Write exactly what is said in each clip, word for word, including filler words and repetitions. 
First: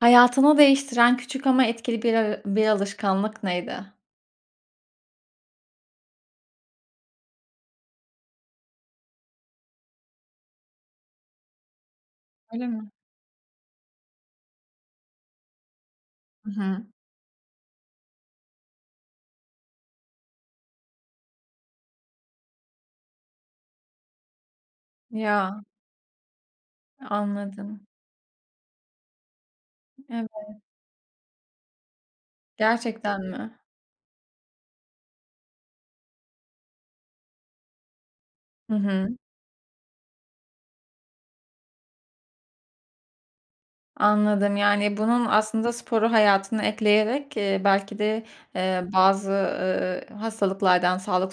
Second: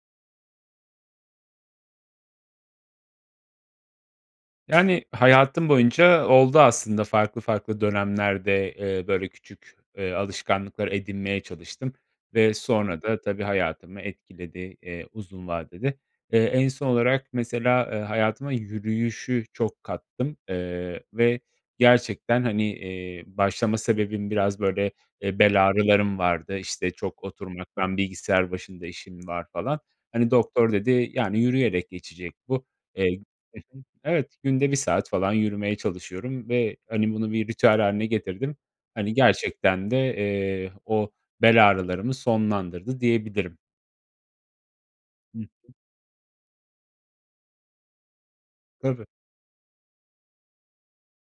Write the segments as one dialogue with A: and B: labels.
A: Hayatını değiştiren küçük ama etkili bir ara bir alışkanlık neydi?
B: Yani, hayatım boyunca oldu aslında farklı farklı dönemlerde. Eee, böyle, küçük, eee, alışkanlıklar edinmeye çalıştım ve
A: Öyle mi?
B: sonra da tabii hayatımı etkiledi, eee, uzun vadede. Eee,
A: I
B: en
A: hı.
B: son olarak mesela, eee, hayatıma yürüyüşü çok kattım, eee, ve gerçekten, hani, eee, başlama sebebim biraz, böyle, eee,
A: Ya.
B: bel ağrılarım vardı, işte,
A: E
B: çok
A: anladım.
B: oturmaktan, bilgisayar başında işim var falan. Hani,
A: Evet.
B: doktor dedi, yani, yürüyerek geçecek bu. Eee
A: Gerçekten mi?
B: Hı hı. Evet, günde bir saat falan yürümeye çalışıyorum ve, hani, bunu bir ritüel hâline getirdim.
A: Hı hı.
B: Hani, gerçekten de, eee, o bel ağrılarımı sonlandırdı diyebilirim.
A: Anladım. Yani, bunun
B: Hı
A: aslında
B: hı.
A: sporu hayatına ekleyerek, eee, belki de, eee,
B: Tabii.
A: bazı, ııı, hastalıklardan, sağlık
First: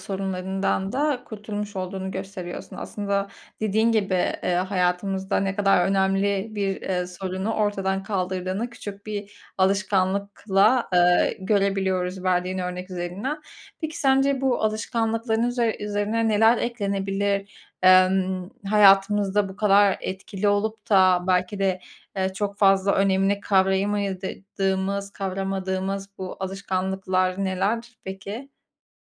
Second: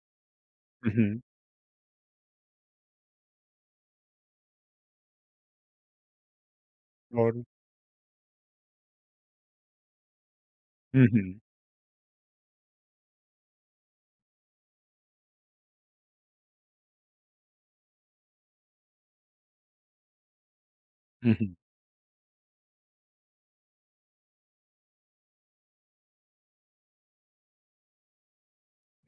B: I
A: sorunlarından
B: hı.
A: da kurtulmuş olduğunu gösteriyorsun. Aslında dediğin gibi, eee, hayatımızda ne kadar önemli bir, eee,
B: Doğru.
A: sorunu ortadan kaldırdığını küçük bir alışkanlıkla,
B: Hı hı.
A: eee, görebiliyoruz verdiğin örnek üzerinden. Peki, sence bu alışkanlıkların üzer üzerine neler eklenebilir? Emm, hayatımızda bu kadar etkili olup da
B: Hı hı.
A: belki de, eee, çok fazla önemini kavrayamayadıdığımız kavramadığımız bu alışkanlıklar neler peki?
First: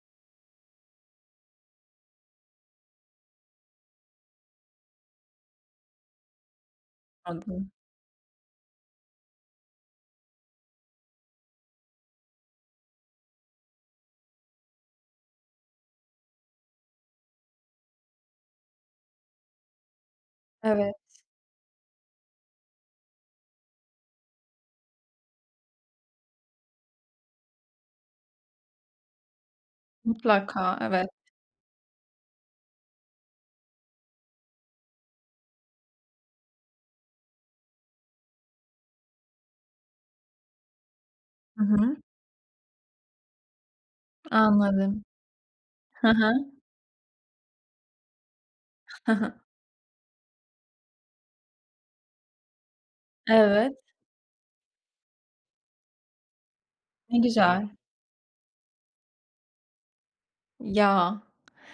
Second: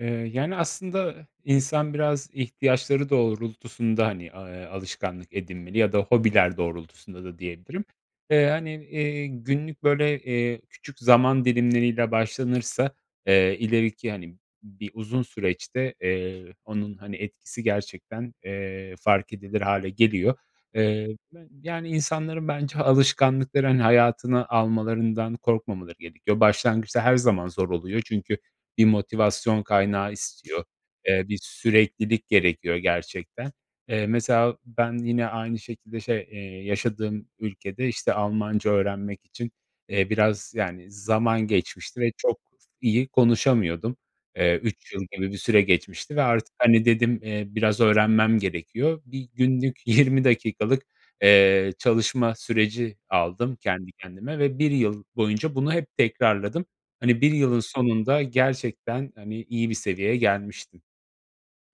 B: Eee, yani, aslında, insan biraz ihtiyaçları doğrultusunda, hani, a eee, alışkanlık edinmeli ya da hobiler doğrultusunda da
A: Anladım.
B: diyebilirim. Eee, hani, eee, günlük böyle, eee, küçük zaman dilimleriyle başlanırsa, eee, ileriki, hani, bir uzun süreçte, eee, onun, hani, etkisi gerçekten, eee, fark edilir hâle geliyor.
A: Evet.
B: Eee, ben, yani, insanların bence alışkanlıkları, hani, hayatına almalarından korkmamaları gerekiyor. Başlangıçta her zaman zor oluyor çünkü bir motivasyon kaynağı istiyor.
A: Mutlaka, evet.
B: Eee, bir süreklilik gerekiyor, gerçekten. Eee, mesela, ben yine aynı şekilde, şey, eee, yaşadığım ülkede, işte, Almanca öğrenmek için, eee, biraz, yani, zaman
A: Hı hı.
B: geçmişti ve çok iyi konuşamıyordum. Eee, üç yıl
A: Anladım.
B: gibi bir süre
A: Hı
B: geçmişti ve
A: hı.
B: artık hani dedim, eee, biraz öğrenmem gerekiyor.
A: Hı
B: Bir
A: hı.
B: günlük, yirmi dakikalık, eee, çalışma süreci aldım
A: Evet.
B: kendi kendime ve bir yıl boyunca bunu hep tekrarladım.
A: Ne
B: Hani, bir yılın
A: güzel.
B: sonunda gerçekten, hani, iyi bir seviyeye gelmiştim.
A: Ya,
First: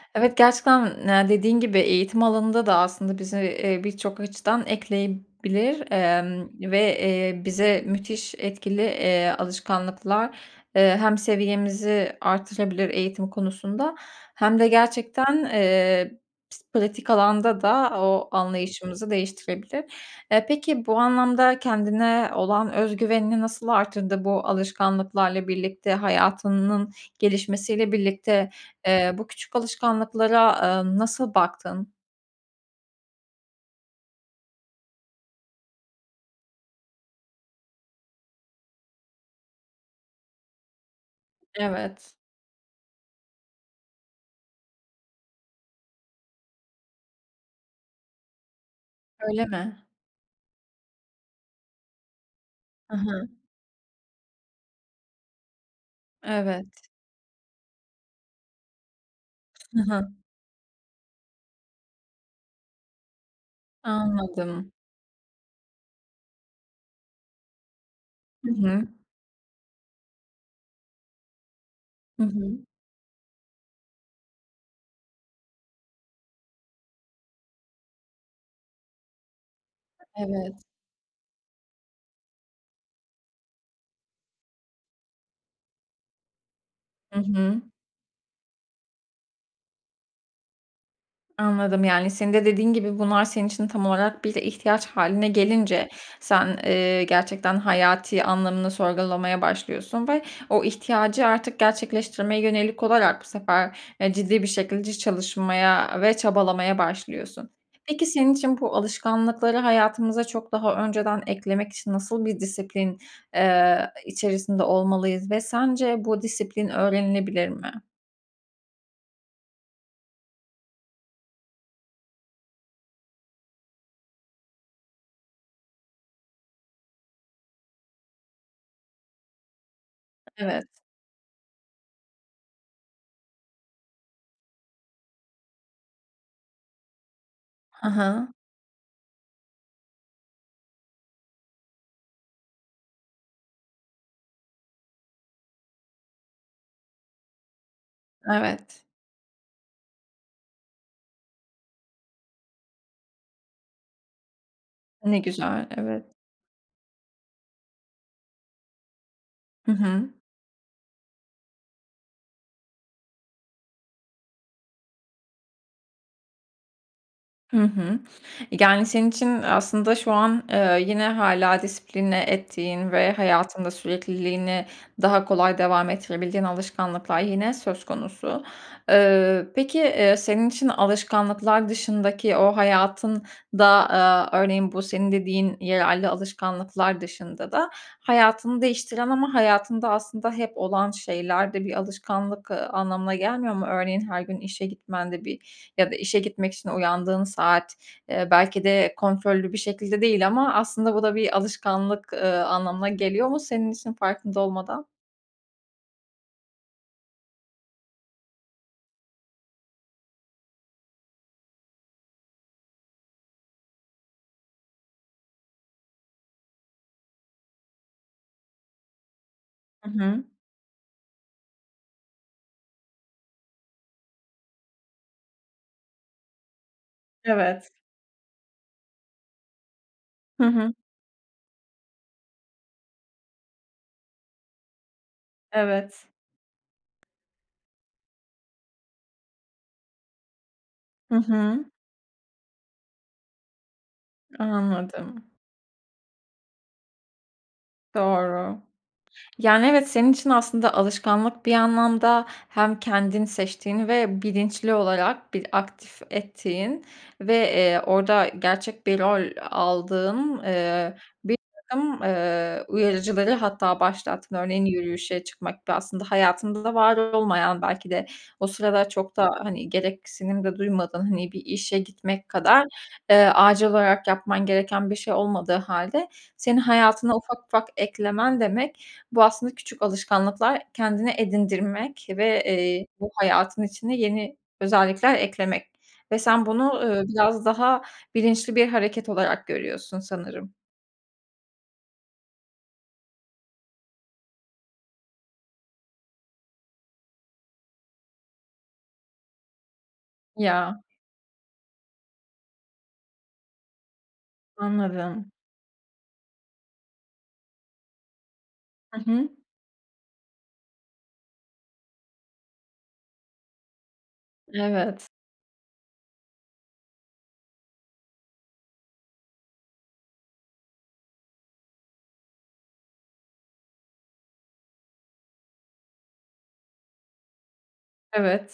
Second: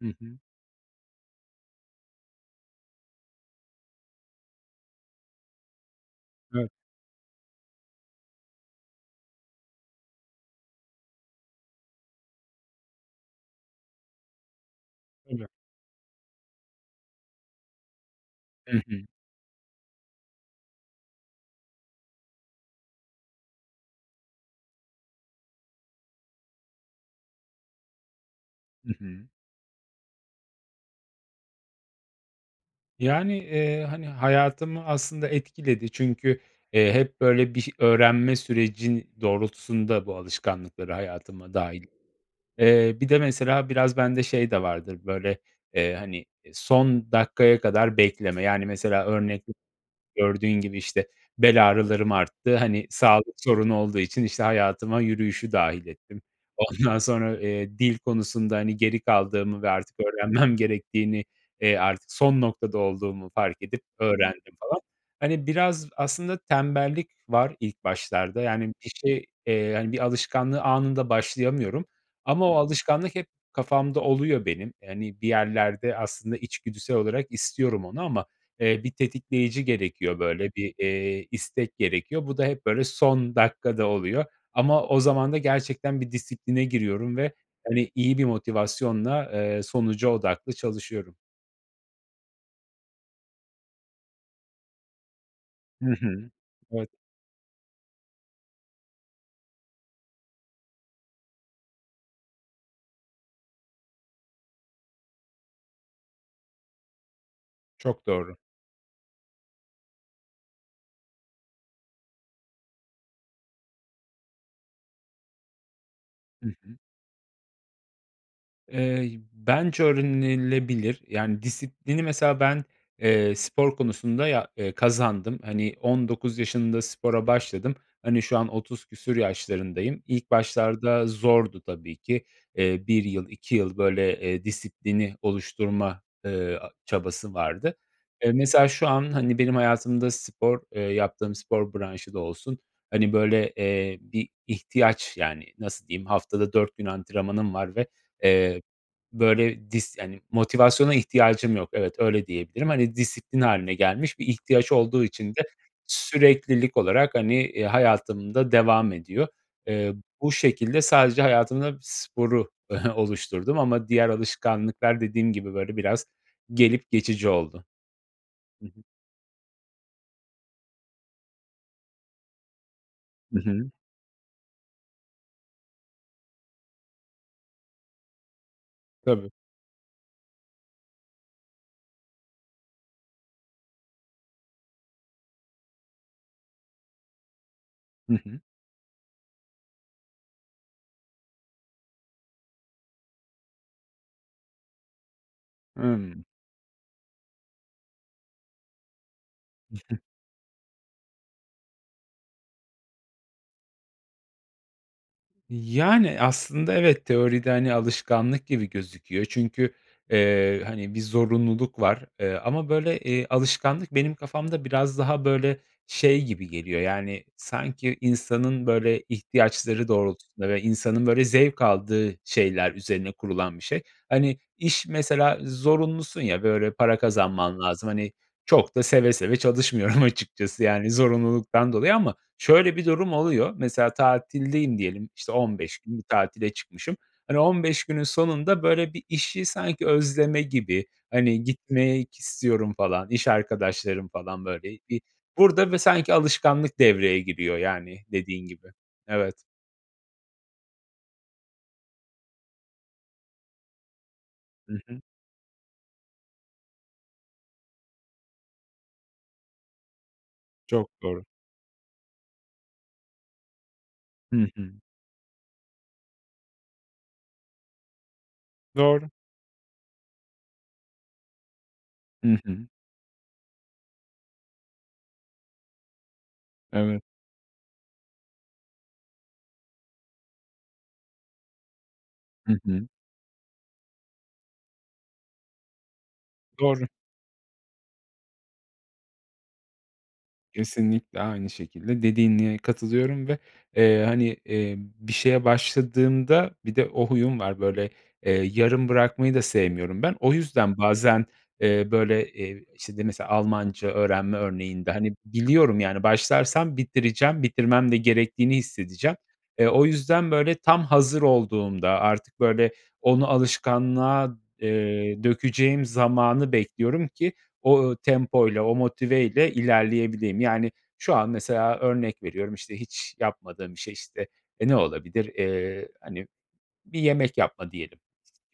B: Hı
A: evet,
B: hı.
A: gerçekten ne dediğin gibi eğitim alanında da aslında bize, eee, birçok açıdan ekleyebilir, emm
B: Evet.
A: ve eee, bize müthiş etkili, eee, alışkanlıklar, eee, hem seviyemizi arttırabilir eğitim konusunda hem de gerçekten,
B: [unintelligible]
A: eee, pis pratik alanda da o
B: I hı.
A: anlayışımızı değiştirebilir. E, peki, bu anlamda kendine olan öz güvenini nasıl arttırdı, bu alışkanlıklarla birlikte, hayatınnın gelişmesiyle birlikte?
B: I
A: Eee,
B: hı.
A: bu küçük alışkanlıklara, eee, nasıl baktın?
B: Yani, eee, hani, hayatımı aslında etkiledi çünkü, eee, hep, böyle, bir ş öğrenme süreci doğrultusunda bu alışkanlıkları hayatıma dâhil
A: Evet.
B: Eee, bir de mesela biraz bende şey de vardır, böyle, eee, hani, eee, son dakikaya kadar bekleme. Yani, mesela,
A: Öyle
B: örnek [unintelligible]
A: mi?
B: gördüğün gibi, işte, bel ağrılarım arttı, hani,
A: Hı hı.
B: sağlık sorunu olduğu için işte hayatıma yürüyüşü dâhil ettim.
A: Evet.
B: Ondan sonra, eee, dil konusunda, hani, geri kaldığımı ve
A: Hı
B: artık
A: hı.
B: öğrenmem gerektiğini, eee, artık son noktada olduğumu fark edip öğrendim,
A: Anladım.
B: falan. Hani, biraz aslında tembellik var ilk başlarda.
A: Hı
B: Yani,
A: hı.
B: bir şey, eee, hani, bir alışkanlığı anında başlayamıyorum.
A: Hı
B: Ama o
A: hı.
B: alışkanlık hep kafamda oluyor benim. Hani, bir yerlerde aslında içgüdüsel olarak istiyorum onu ama, eee, bir tetikleyici gerekiyor, böyle,
A: Evet.
B: bir, eee, istek gerekiyor. Bu da hep, böyle, son dakikada oluyor ama o zaman da gerçekten bir disipline giriyorum
A: Hı
B: ve,
A: hı.
B: hani, iyi bir motivasyonla, eee, sonuca odaklı çalışıyorum.
A: Anladım, yani, senin de dediğin gibi, bunlar senin için tam olarak bir ihtiyaç hâline gelince,
B: Hı hı.
A: sen,
B: Evet.
A: eee, gerçekten hayati anlamını sorgulamaya başlıyorsun ve o ihtiyacı artık gerçekleştirmeye yönelik olarak bu sefer, eee, ciddi bir şekılci çalışmaya ve çabalamaya başlıyorsun. Peki,
B: Çok
A: senin
B: doğru.
A: için bu alışkanlıkları hayatımıza çok daha önceden eklemek için nasıl bir disiplin, eee, içerisinde olmalıyız ve sence bu
B: Hı
A: disiplin
B: hı.
A: öğrenilebilir mi?
B: Eee, bence öğrenilebilir, yani, disiplini mesela ben, eee, spor konusunda ya eee, kazandım. Hani, on dokuz yaşında spora başladım. Hani, şu an otuz küsur yaşlarındayım. İlk
A: E evet.
B: başlarda zordu tabii ki. Eee, bir yıl, iki yıl, böyle, eee, disiplini oluşturma, eee, a çabası vardı.
A: He he.
B: Eee, mesela şu an, hani, benim hayatımda spor, eee, yaptığım spor branşı da olsun, hani, böyle, eee, bir ihtiyaç yani. Nasıl diyeyim, haftada dört gün antrenmanım var ve, eee,
A: Evet.
B: böyle, dis yani, motivasyona ihtiyacım yok. Evet, öyle diyebilirim. Hani, disiplin hâline gelmiş. Bir ihtiyaç olduğu
A: Ne
B: için de
A: güzel, evet.
B: süreklilik olarak, hani, eee, hayatımda devam ediyor.
A: Hı
B: Eee,
A: hı.
B: bu şekilde sadece hayatımda sporu oluşturdum. Ama diğer alışkanlıklar dediğim gibi böyle biraz gelip geçici
A: Hı
B: oldu.
A: hı.
B: Hı hı.
A: Yani, senin için aslında şu an, eee, yine hâlâ disipline ettiğin ve
B: Hı
A: hayatında
B: hı.
A: sürekliliğini daha kolay devam ettirebildiğin alışkanlıklar yine söz konusu.
B: Tabii.
A: Iıı, peki, eee, senin için alışkanlıklar dışındaki o hayatında, eee, örneğin bu senin dediğin yararlı alışkanlıklar dışında da
B: Hı hı.
A: hayatını değiştiren ama hayatında aslında hep olan şeyler de bir alışkanlık, ııı, anlamına gelmiyor mu? Örneğin, her gün işe gitmen de bir ya da işe
B: Hımm.
A: gitmek için uyandığın saat, ııı, belki de kontrollü bir şekilde değil ama aslında bu da bir alışkanlık, ııı, anlamına geliyor mu senin işin farkında olmadan?
B: Yani, aslında evet, teoride, hani, alışkanlık gibi gözüküyor çünkü, eee, hani, bir zorunluluk var. Eee, ama, böyle, eee, alışkanlık benim kafamda biraz daha, böyle, şey gibi geliyor, yani, sanki insanın, böyle,
A: I
B: ihtiyaçları
A: hı.
B: doğrultusunda ve insanın, böyle, zevk aldığı şeyler üzerine kurulan bir şey. Hani, iş mesela zorunlusun ya. Böyle, para kazanman
A: Evet.
B: lazım, hani, çok da seve seve çalışmıyorum
A: Hı
B: açıkçası.
A: hı.
B: Yani, zorunluluktan dolayı ama şöyle bir durum oluyor. Mesela tatildeyim diyelim, işte, on beş gün bir
A: Evet.
B: tatile çıkmışım. Hani, on beş günün sonunda, böyle, bir işi sanki özleme gibi,
A: Hı
B: hani,
A: hı.
B: gitmek istiyorum falan, iş arkadaşlarım falan böyle bir
A: Anladım.
B: burada bö sanki alışkanlık devreye giriyor, yani dediğin
A: Doğru.
B: gibi, evet.
A: Yani evet, senin için aslında alışkanlık bir anlamda hem kendin seçtiğin ve bilinçli
B: Hı hı.
A: olarak bir aktif ettiğin ve, eee, orada gerçek bir rol aldığın,
B: Çok
A: eee,
B: doğru.
A: birtakım, eee, uyarıcıları hatta başlattın.
B: Hı
A: Örneğin
B: hı.
A: yürüyüşe çıkmak ve aslında hayatında da var olmayan belki de o sırada
B: Doğru.
A: çok da, hani, gereksinim de duymadığın. Hani, bir işe
B: I
A: gitmek kadar,
B: hı.
A: eee, acil olarak yapman gereken bir şey olmadığı hâlde senin
B: Evet.
A: hayatına ufak ufak eklemen demek, bu aslında küçük alışkanlıklar kendine edindirmek ve,
B: Hı
A: eee,
B: hı.
A: bu hayatın içine yeni özellikler eklemek. Ve sen bunu,
B: Doğru.
A: ııı, biraz daha bilinçli bir hareket olarak görüyorsun sanırım.
B: Kesinlikle aynı şekilde dediğine katılıyorum ve, eee, hani, emm, bir şeye başladığımda Bir de o huyum var, böyle, eee, yarım bırakmayı da sevmiyorum ben. O
A: Ya.
B: yüzden bazen, eee, böyle, eee, işte, d mesela Almanca öğrenme örneğinde, hani,
A: Anladım.
B: biliyorum, yani, başlarsam bitireceğim, bitirmem de gerektiğini
A: Hı
B: hissedeceğim.
A: hı.
B: Eee, o yüzden böyle tam hazır olduğumda, artık, böyle, onu alışkanlığa,
A: Evet.
B: eee, dökeceğim zamanı bekliyorum ki o, ııı, tempoyla, o motiveyle ilerleyebileyim. Yani, şu an mesela örnek veriyorum, işte, hiç yapmadığım bir şey, işte, e, ne olabilir? Eee, hani, bir yemek yapma diyelim.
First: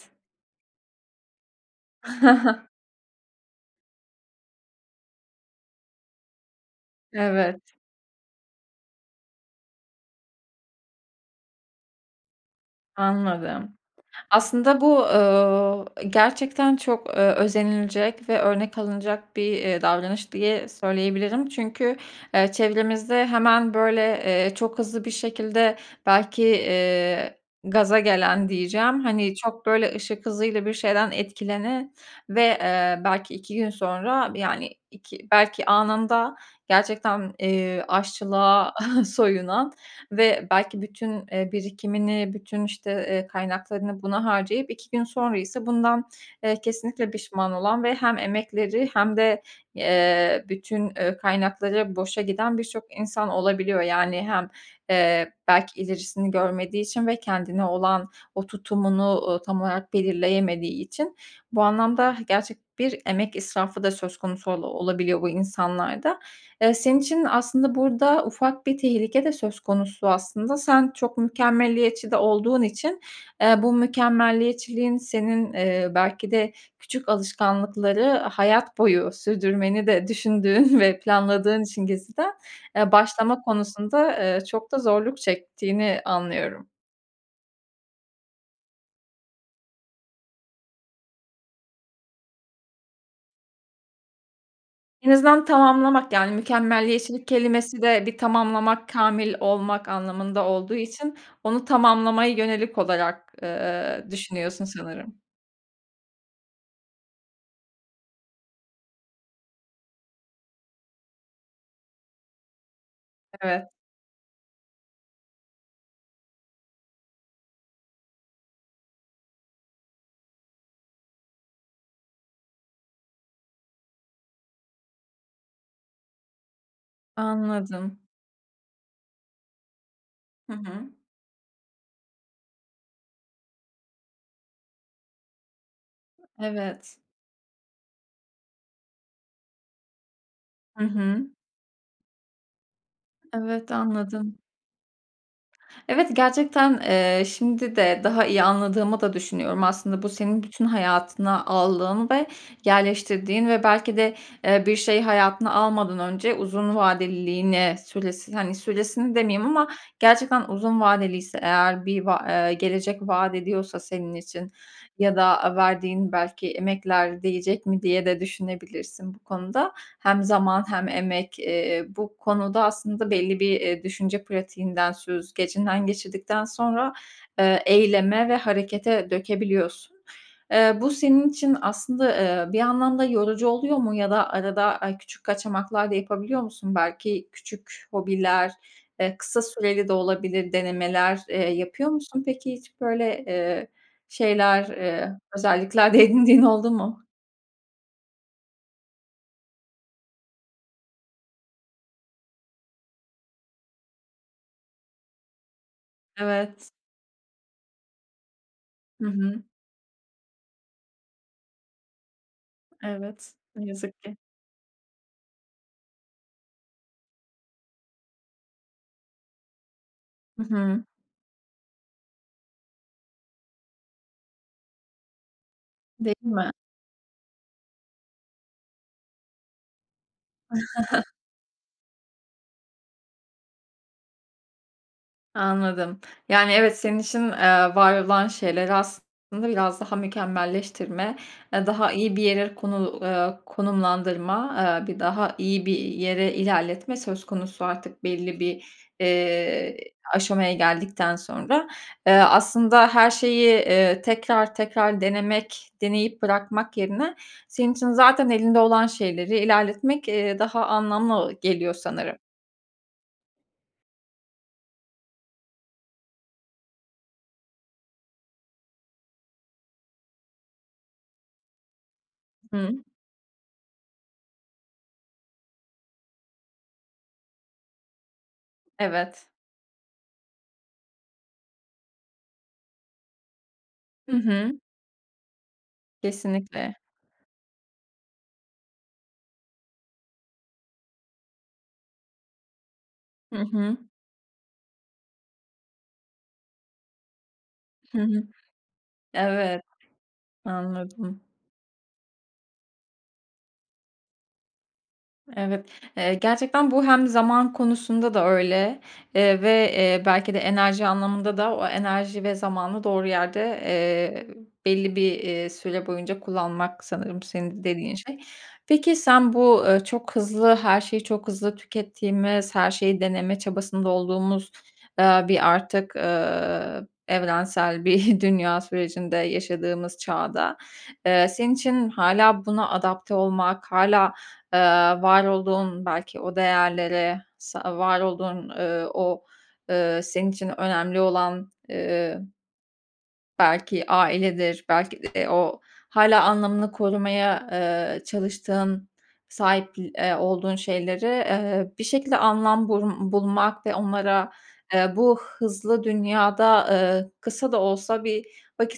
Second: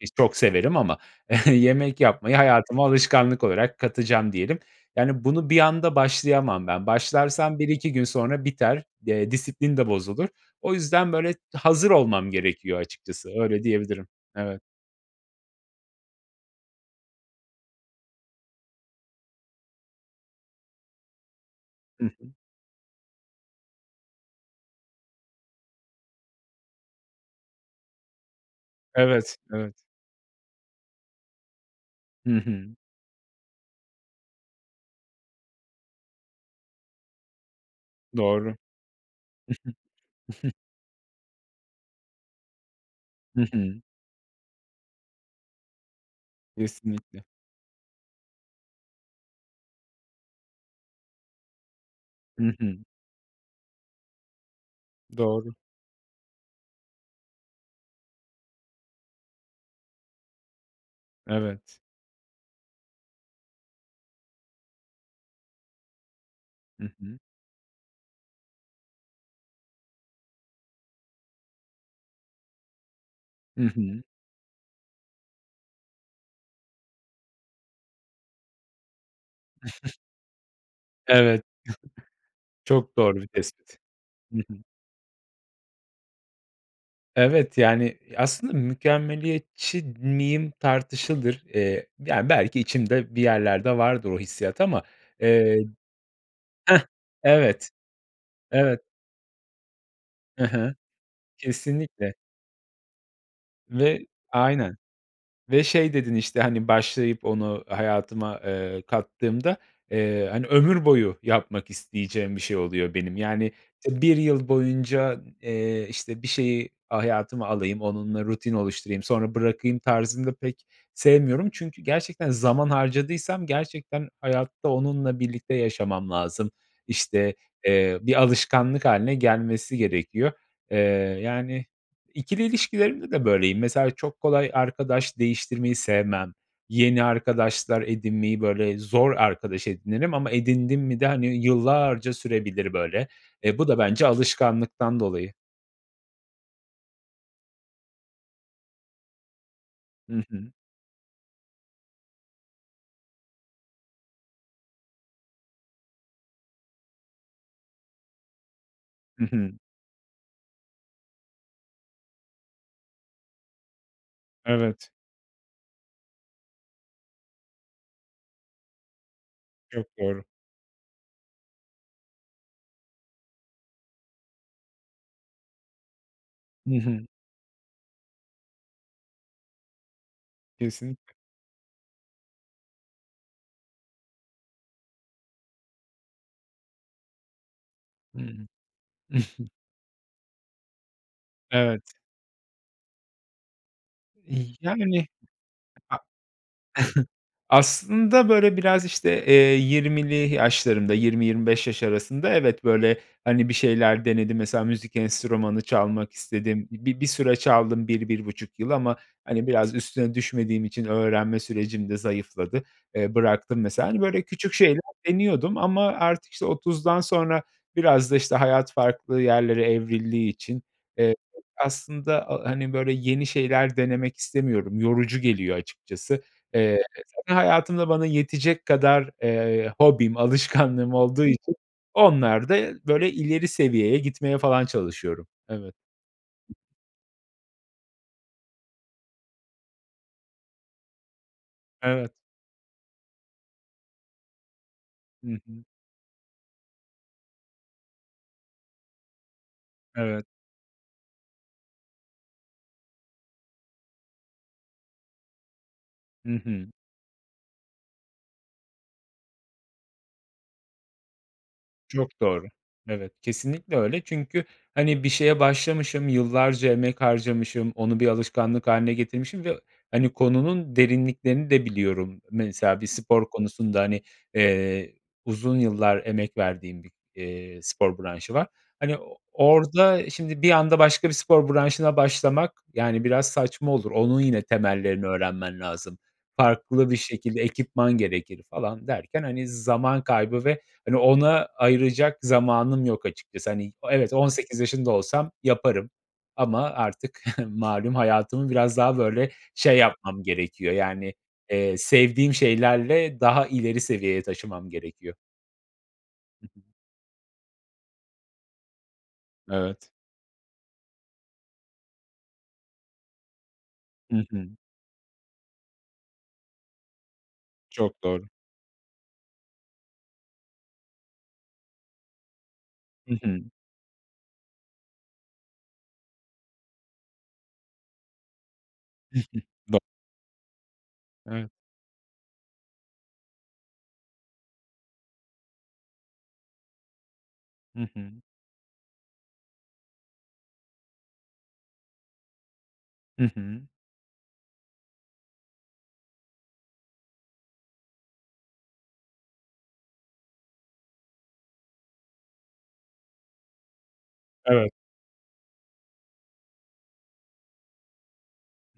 B: Ki çok severim ama yemek yapmayı hayatıma alışkanlık olarak katacağım diyelim. Yani, bunu bir anda başlayamam ben. Başlarsam bir
A: Evet.
B: iki gün sonra biter, de disiplin de bozulur. O yüzden, böyle, hazır olmam gerekiyor açıkçası. Öyle
A: Anladım.
B: diyebilirim. Evet.
A: Aslında bu, ööö, e, gerçekten çok, eee, özenilecek ve örnek alınacak bir, eee, davranış diye söyleyebilirim. Çünkü,
B: Hı hı.
A: eee, çevremizde hemen, böyle, eee, çok hızlı bir şekilde belki, eee, gaza gelen diyeceğim, hani,
B: Evet,
A: çok,
B: evet.
A: böyle, ışık hızıyla bir şeyden etkilenen
B: Hı
A: ve,
B: hı.
A: eee, belki iki gün sonra, bir, yani, iki belki anında gerçekten, eee,
B: Doğru.
A: aşçılığa soyunan ve belki bütün, eee, birikimini, bütün, işte, eee,
B: I hı.
A: kaynaklarını buna harcayıp iki gün sonra ise bundan, eee, kesinlikle
B: Kesinlikle.
A: pişman olan ve hem emekleri hem de, eee, bütün, eee, kaynakları boşa
B: Hı
A: giden
B: hı.
A: birçok insan olabiliyor. Yani, hem, eee,
B: Doğru.
A: belki ilerisini görmediği için ve kendine olan o tutumunu, ooo, tam olarak belirleyemediği için. Bu
B: Evet.
A: anlamda gerçek bir emek israfı da söz konusu ola olabiliyor bu insanlarda. Eee,
B: I
A: senin
B: hı.
A: için aslında burada ufak bir tehlike de söz konusu aslında. Sen çok mükemmeliyetçi de olduğun için,
B: I
A: eee, bu
B: hı.
A: mükemmeliyetçiliğin senin, eee, belki de küçük alışkanlıkları hayat boyu sürdürmeni de düşündüğün ve
B: Evet.
A: planladığın için gizliden, eee,
B: Çok doğru bir
A: başlama
B: tespit.
A: konusunda,
B: Hı
A: eee,
B: hı.
A: çok da zorluk çektiğini anlıyorum.
B: Evet, yani, aslında mükemmeliyetçi miyim, tartışılır. Eee, ya, belki içimde bir yerlerde vardır o hissiyat ama,
A: En azından
B: eee
A: tamamlamak, yani,
B: Heh,
A: mükemmeliyetçilik
B: evet,
A: kelimesi de bir
B: evet.
A: tamamlamak, kâmil olmak
B: Hı
A: anlamında olduğu
B: hı.
A: için onu
B: Kesinlikle.
A: tamamlamaya yönelik olarak, eee,
B: Ve
A: düşünüyorsun
B: aynen,
A: sanırım.
B: ve şey dedin, işte, hani, başlayıp onu hayatıma, eee, kattığımda, eee, hani, ömür boyu yapmak isteyeceğim bir şey oluyor benim. Yani,
A: Evet.
B: işte bir yıl boyunca, eee, işte, bir şeyi a hayatıma alayım, onunla rutin oluşturayım, sonra bırakayım tarzını da pek sevmiyorum. Çünkü gerçekten zaman harcadıysam gerçekten hayatta onunla birlikte yaşamam lazım. İşte,
A: Anladım.
B: eee, bir alışkanlık hâline gelmesi gerekiyor.
A: Hı
B: Eee,
A: hı.
B: yani, ikili ilişkilerimde de böyleyim. Mesela çok kolay arkadaş değiştirmeyi sevmem,
A: Evet.
B: yeni arkadaşlar edinmeyi, böyle, zor arkadaş edinirim ama edindim
A: Hı
B: mi de, hani,
A: hı.
B: yıllarca sürebilir böyle. E, bu
A: Evet,
B: da bence
A: anladım.
B: alışkanlıktan dolayı.
A: Evet, gerçekten, eee, şimdi de daha iyi anladığımı da düşünüyorum. Aslında bu
B: Hı
A: senin
B: hı.
A: bütün hayatına aldığın ve yerleştirdiğin ve belki de, eee, bir şey hayatına almadan önce uzun vadeliliğini, süres hani, süresini
B: Hı
A: demeyeyim
B: hı.
A: ama gerçekten uzun vadeliyse eğer bir va eee, gelecek vaat ediyorsa senin için
B: Evet.
A: ya da, aaa, verdiğin belki emekler değecek mi, diye de düşünebilirsin bu konuda.
B: Çok
A: Hem
B: doğru.
A: zaman hem emek, eee, bu konuda aslında belli bir, eee, düşünce pratiğinden, süzgecinden geçirdikten
B: Hı
A: sonra,
B: hı.
A: eee, eyleme ve harekete dökebiliyorsun. Eee, bu
B: Kesinlikle.
A: senin için aslında, eee, bir yandan da yorucu oluyor mu ya da arada ay küçük kaçamaklar da yapabiliyor musun? Belki küçük
B: Hımm.
A: hobiler, eee, kısa süreli de olabilir denemeler, eee, yapıyor
B: Evet.
A: musun peki? Hiç, böyle, eee,
B: İh
A: şeyler,
B: yani,
A: eee,
B: a
A: özellikler de edindiğin oldu mu?
B: aslında, böyle, biraz, işte, eee, yirmili yaşlarımda, yirmi yirmi beş yaş arasında, evet, böyle, hani, bir şeyler denedim. Mesela müzik enstrümanı çalmak istedim.
A: Evet.
B: Bi bir süre çaldım bir bir buçuk yıl ama,
A: Hı hı.
B: hani, biraz üstüne düşmediğim için öğrenme sürecim de zayıfladı, eee,
A: Evet,
B: bıraktım
A: ne
B: mesela. Hani,
A: yazık ki.
B: böyle, küçük şeyler deniyordum ama artık, işte, otuzdan sonra biraz da, işte, hayat farklı yerlere evrildiği
A: Hı
B: için,
A: hı.
B: eee, aslında a hani, böyle, yeni şeyler denemek istemiyorum, yorucu geliyor
A: Değil
B: açıkçası.
A: mi?
B: Eee, zaten hayatımda bana yetecek kadar, eee, hobim, alışkanlığım olduğu için onlarda, böyle, ileri seviyeye gitmeye falan çalışıyorum. Evet.
A: Anladım. Yani evet, senin için, eee, var olan şeyleri aslında biraz daha mükemmelleştirme, eee, daha
B: Evet.
A: iyi bir yere konu eee, konumlandırma, eee, bir
B: Hı
A: daha
B: hı.
A: iyi bir yere ilerletme söz konusu artık belli bir, eee,
B: Evet.
A: aşamaya geldikten sonra. Eee, aslında her şeyi, eee, tekrar tekrar denemek, deneyip
B: Hı hı.
A: bırakmak yerine, senin için zaten elinde olan şeyleri ilerletmek, eee, daha anlamlı geliyor sanırım.
B: Çok doğru, evet. Kesinlikle öyle çünkü, hani, bir şeye başlamışım, yıllarca emek harcamışım, onu bir alışkanlık hâline getirmişim ve, hani, konunun derinliklerini de biliyorum. Mesela
A: Hıı.
B: bir spor konusunda, hani, eee, uzun yıllar emek verdiğim bir, eee, spor branşı var. Hani, o
A: Evet.
B: orada şimdi bir anda başka bir spor branşına başlamak, yani, biraz saçma olur.
A: Hı
B: Onun yine
A: hı.
B: temellerini öğrenmen lazım.
A: Kesinlikle.
B: Farklı bir şekilde ekipman gerekir falan derken, hani, zaman kaybı ve, hani, ona ayıracak zamanım yok
A: Hı
B: açıkçası. Hani,
A: hı.
B: o evet, on sekiz yaşında olsam yaparım ama artık malum
A: Hı hı.
B: hayatımı biraz daha, böyle,
A: Evet,
B: şey yapmam gerekiyor, yani,
A: anladım.
B: eee, sevdiğim şeylerle daha ileri seviyeye taşımam gerekiyor.
A: Evet, eee,
B: Hı hı.
A: gerçekten bu hem zaman konusunda da öyle, eee, ve,
B: Evet.
A: eee, belki de enerji anlamında da o enerji ve zamanı doğru yerde,
B: Hı
A: eee,
B: hı.
A: belli bir, eee, süre boyunca kullanmak sanırım senin dediğin
B: Çok
A: şey.
B: doğru.
A: Peki, sen bu, ııı, çok hızlı, her şeyi çok hızlı tükettiğimiz, her şeyi
B: Hı
A: deneme
B: hı.
A: çabasında olduğumuz, eee, bir artık, eee, evrensel bir dünya sürecinde
B: Hı hı, do
A: yaşadığımız çağda, eee,
B: Evet.
A: senin için hâlâ buna adapte olmak, hâlâ, eee, var olduğun, belki o değerlere, sa
B: Hı
A: var
B: hı.
A: olduğun, eee, o, eee, senin için önemli olan, eee
B: Hı hı.
A: belki ailedir, belki de o, hâlâ anlamını korumaya, eee, çalıştığın, sahipl eee, olduğun şeyleri, eee, bir şekilde anlam bul bulmak ve onlara,
B: Evet.
A: eee, bu hızlı dünyada, eee, kısa da olsa bir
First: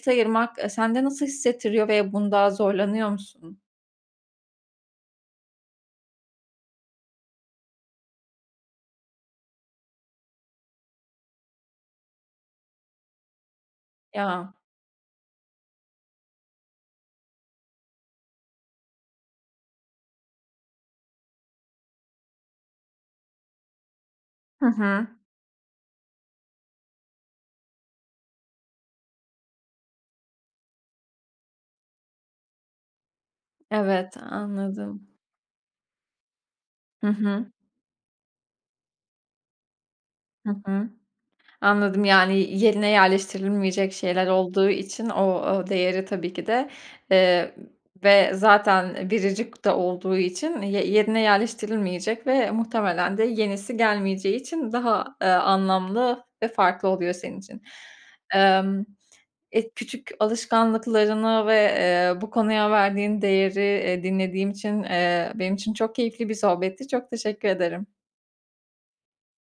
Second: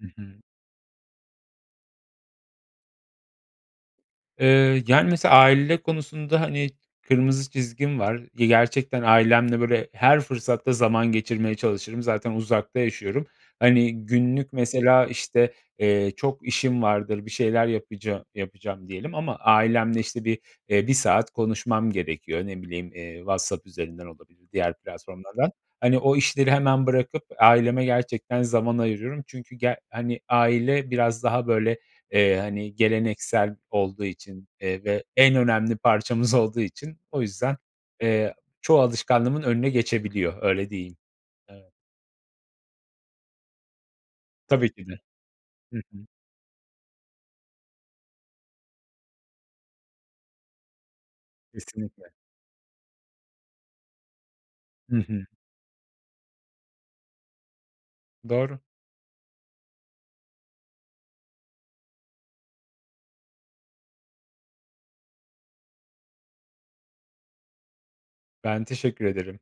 B: Hı hı.
A: ayırmak, eee, sende nasıl hissettiriyor ve bunda zorlanıyor musun?
B: Eee, yani, mesela aile konusunda, hani, kırmızı çizgim var. Ya, gerçekten ailemle, böyle, her fırsatta zaman geçirmeye çalışırım, zaten uzakta yaşıyorum. Hani, günlük
A: Ya.
B: mesela, işte, eee, çok işim vardır, bir şeyler yapaca yapacağım diyelim ama ailemle, işte, bir, eee, bir saat konuşmam gerekiyor. Ne bileyim, eee, WhatsApp üzerinden olabilir,
A: Hı
B: diğer
A: hı.
B: platformlardan. Hani, o işleri hemen bırakıp aileme gerçekten zaman ayırıyorum. Çünkü ger hani, aile biraz daha, böyle, eee, hani, geleneksel olduğu
A: Evet,
B: için, eee, ve
A: anladım.
B: en önemli parçamız olduğu için
A: Hı
B: o
A: hı.
B: yüzden, eee, çoğu alışkanlığımın önüne geçebiliyor.
A: Hı
B: Öyle
A: hı.
B: diyeyim. Evet.
A: Anladım, yani, yerine yerleştirilmeyecek şeyler olduğu
B: Tabii ki de.
A: için o o
B: Hı
A: değeri
B: hı.
A: tabii ki de, eee, ve zaten biricik de olduğu için ye yerine
B: Kesinlikle.
A: yerleştirilmeyecek ve muhtemelen de yenisi gelmeyeceği için
B: Hı
A: daha,
B: hı.
A: eee, anlamlı ve farklı oluyor senin için.
B: Doğru.
A: Emm, eee, küçük alışkanlıklarını ve, eee, bu konuya verdiğin değeri, eee, dinlediğim için, eee, benim için çok keyifli bir sohbetti. Çok teşekkür ederim.
B: Ben teşekkür ederim.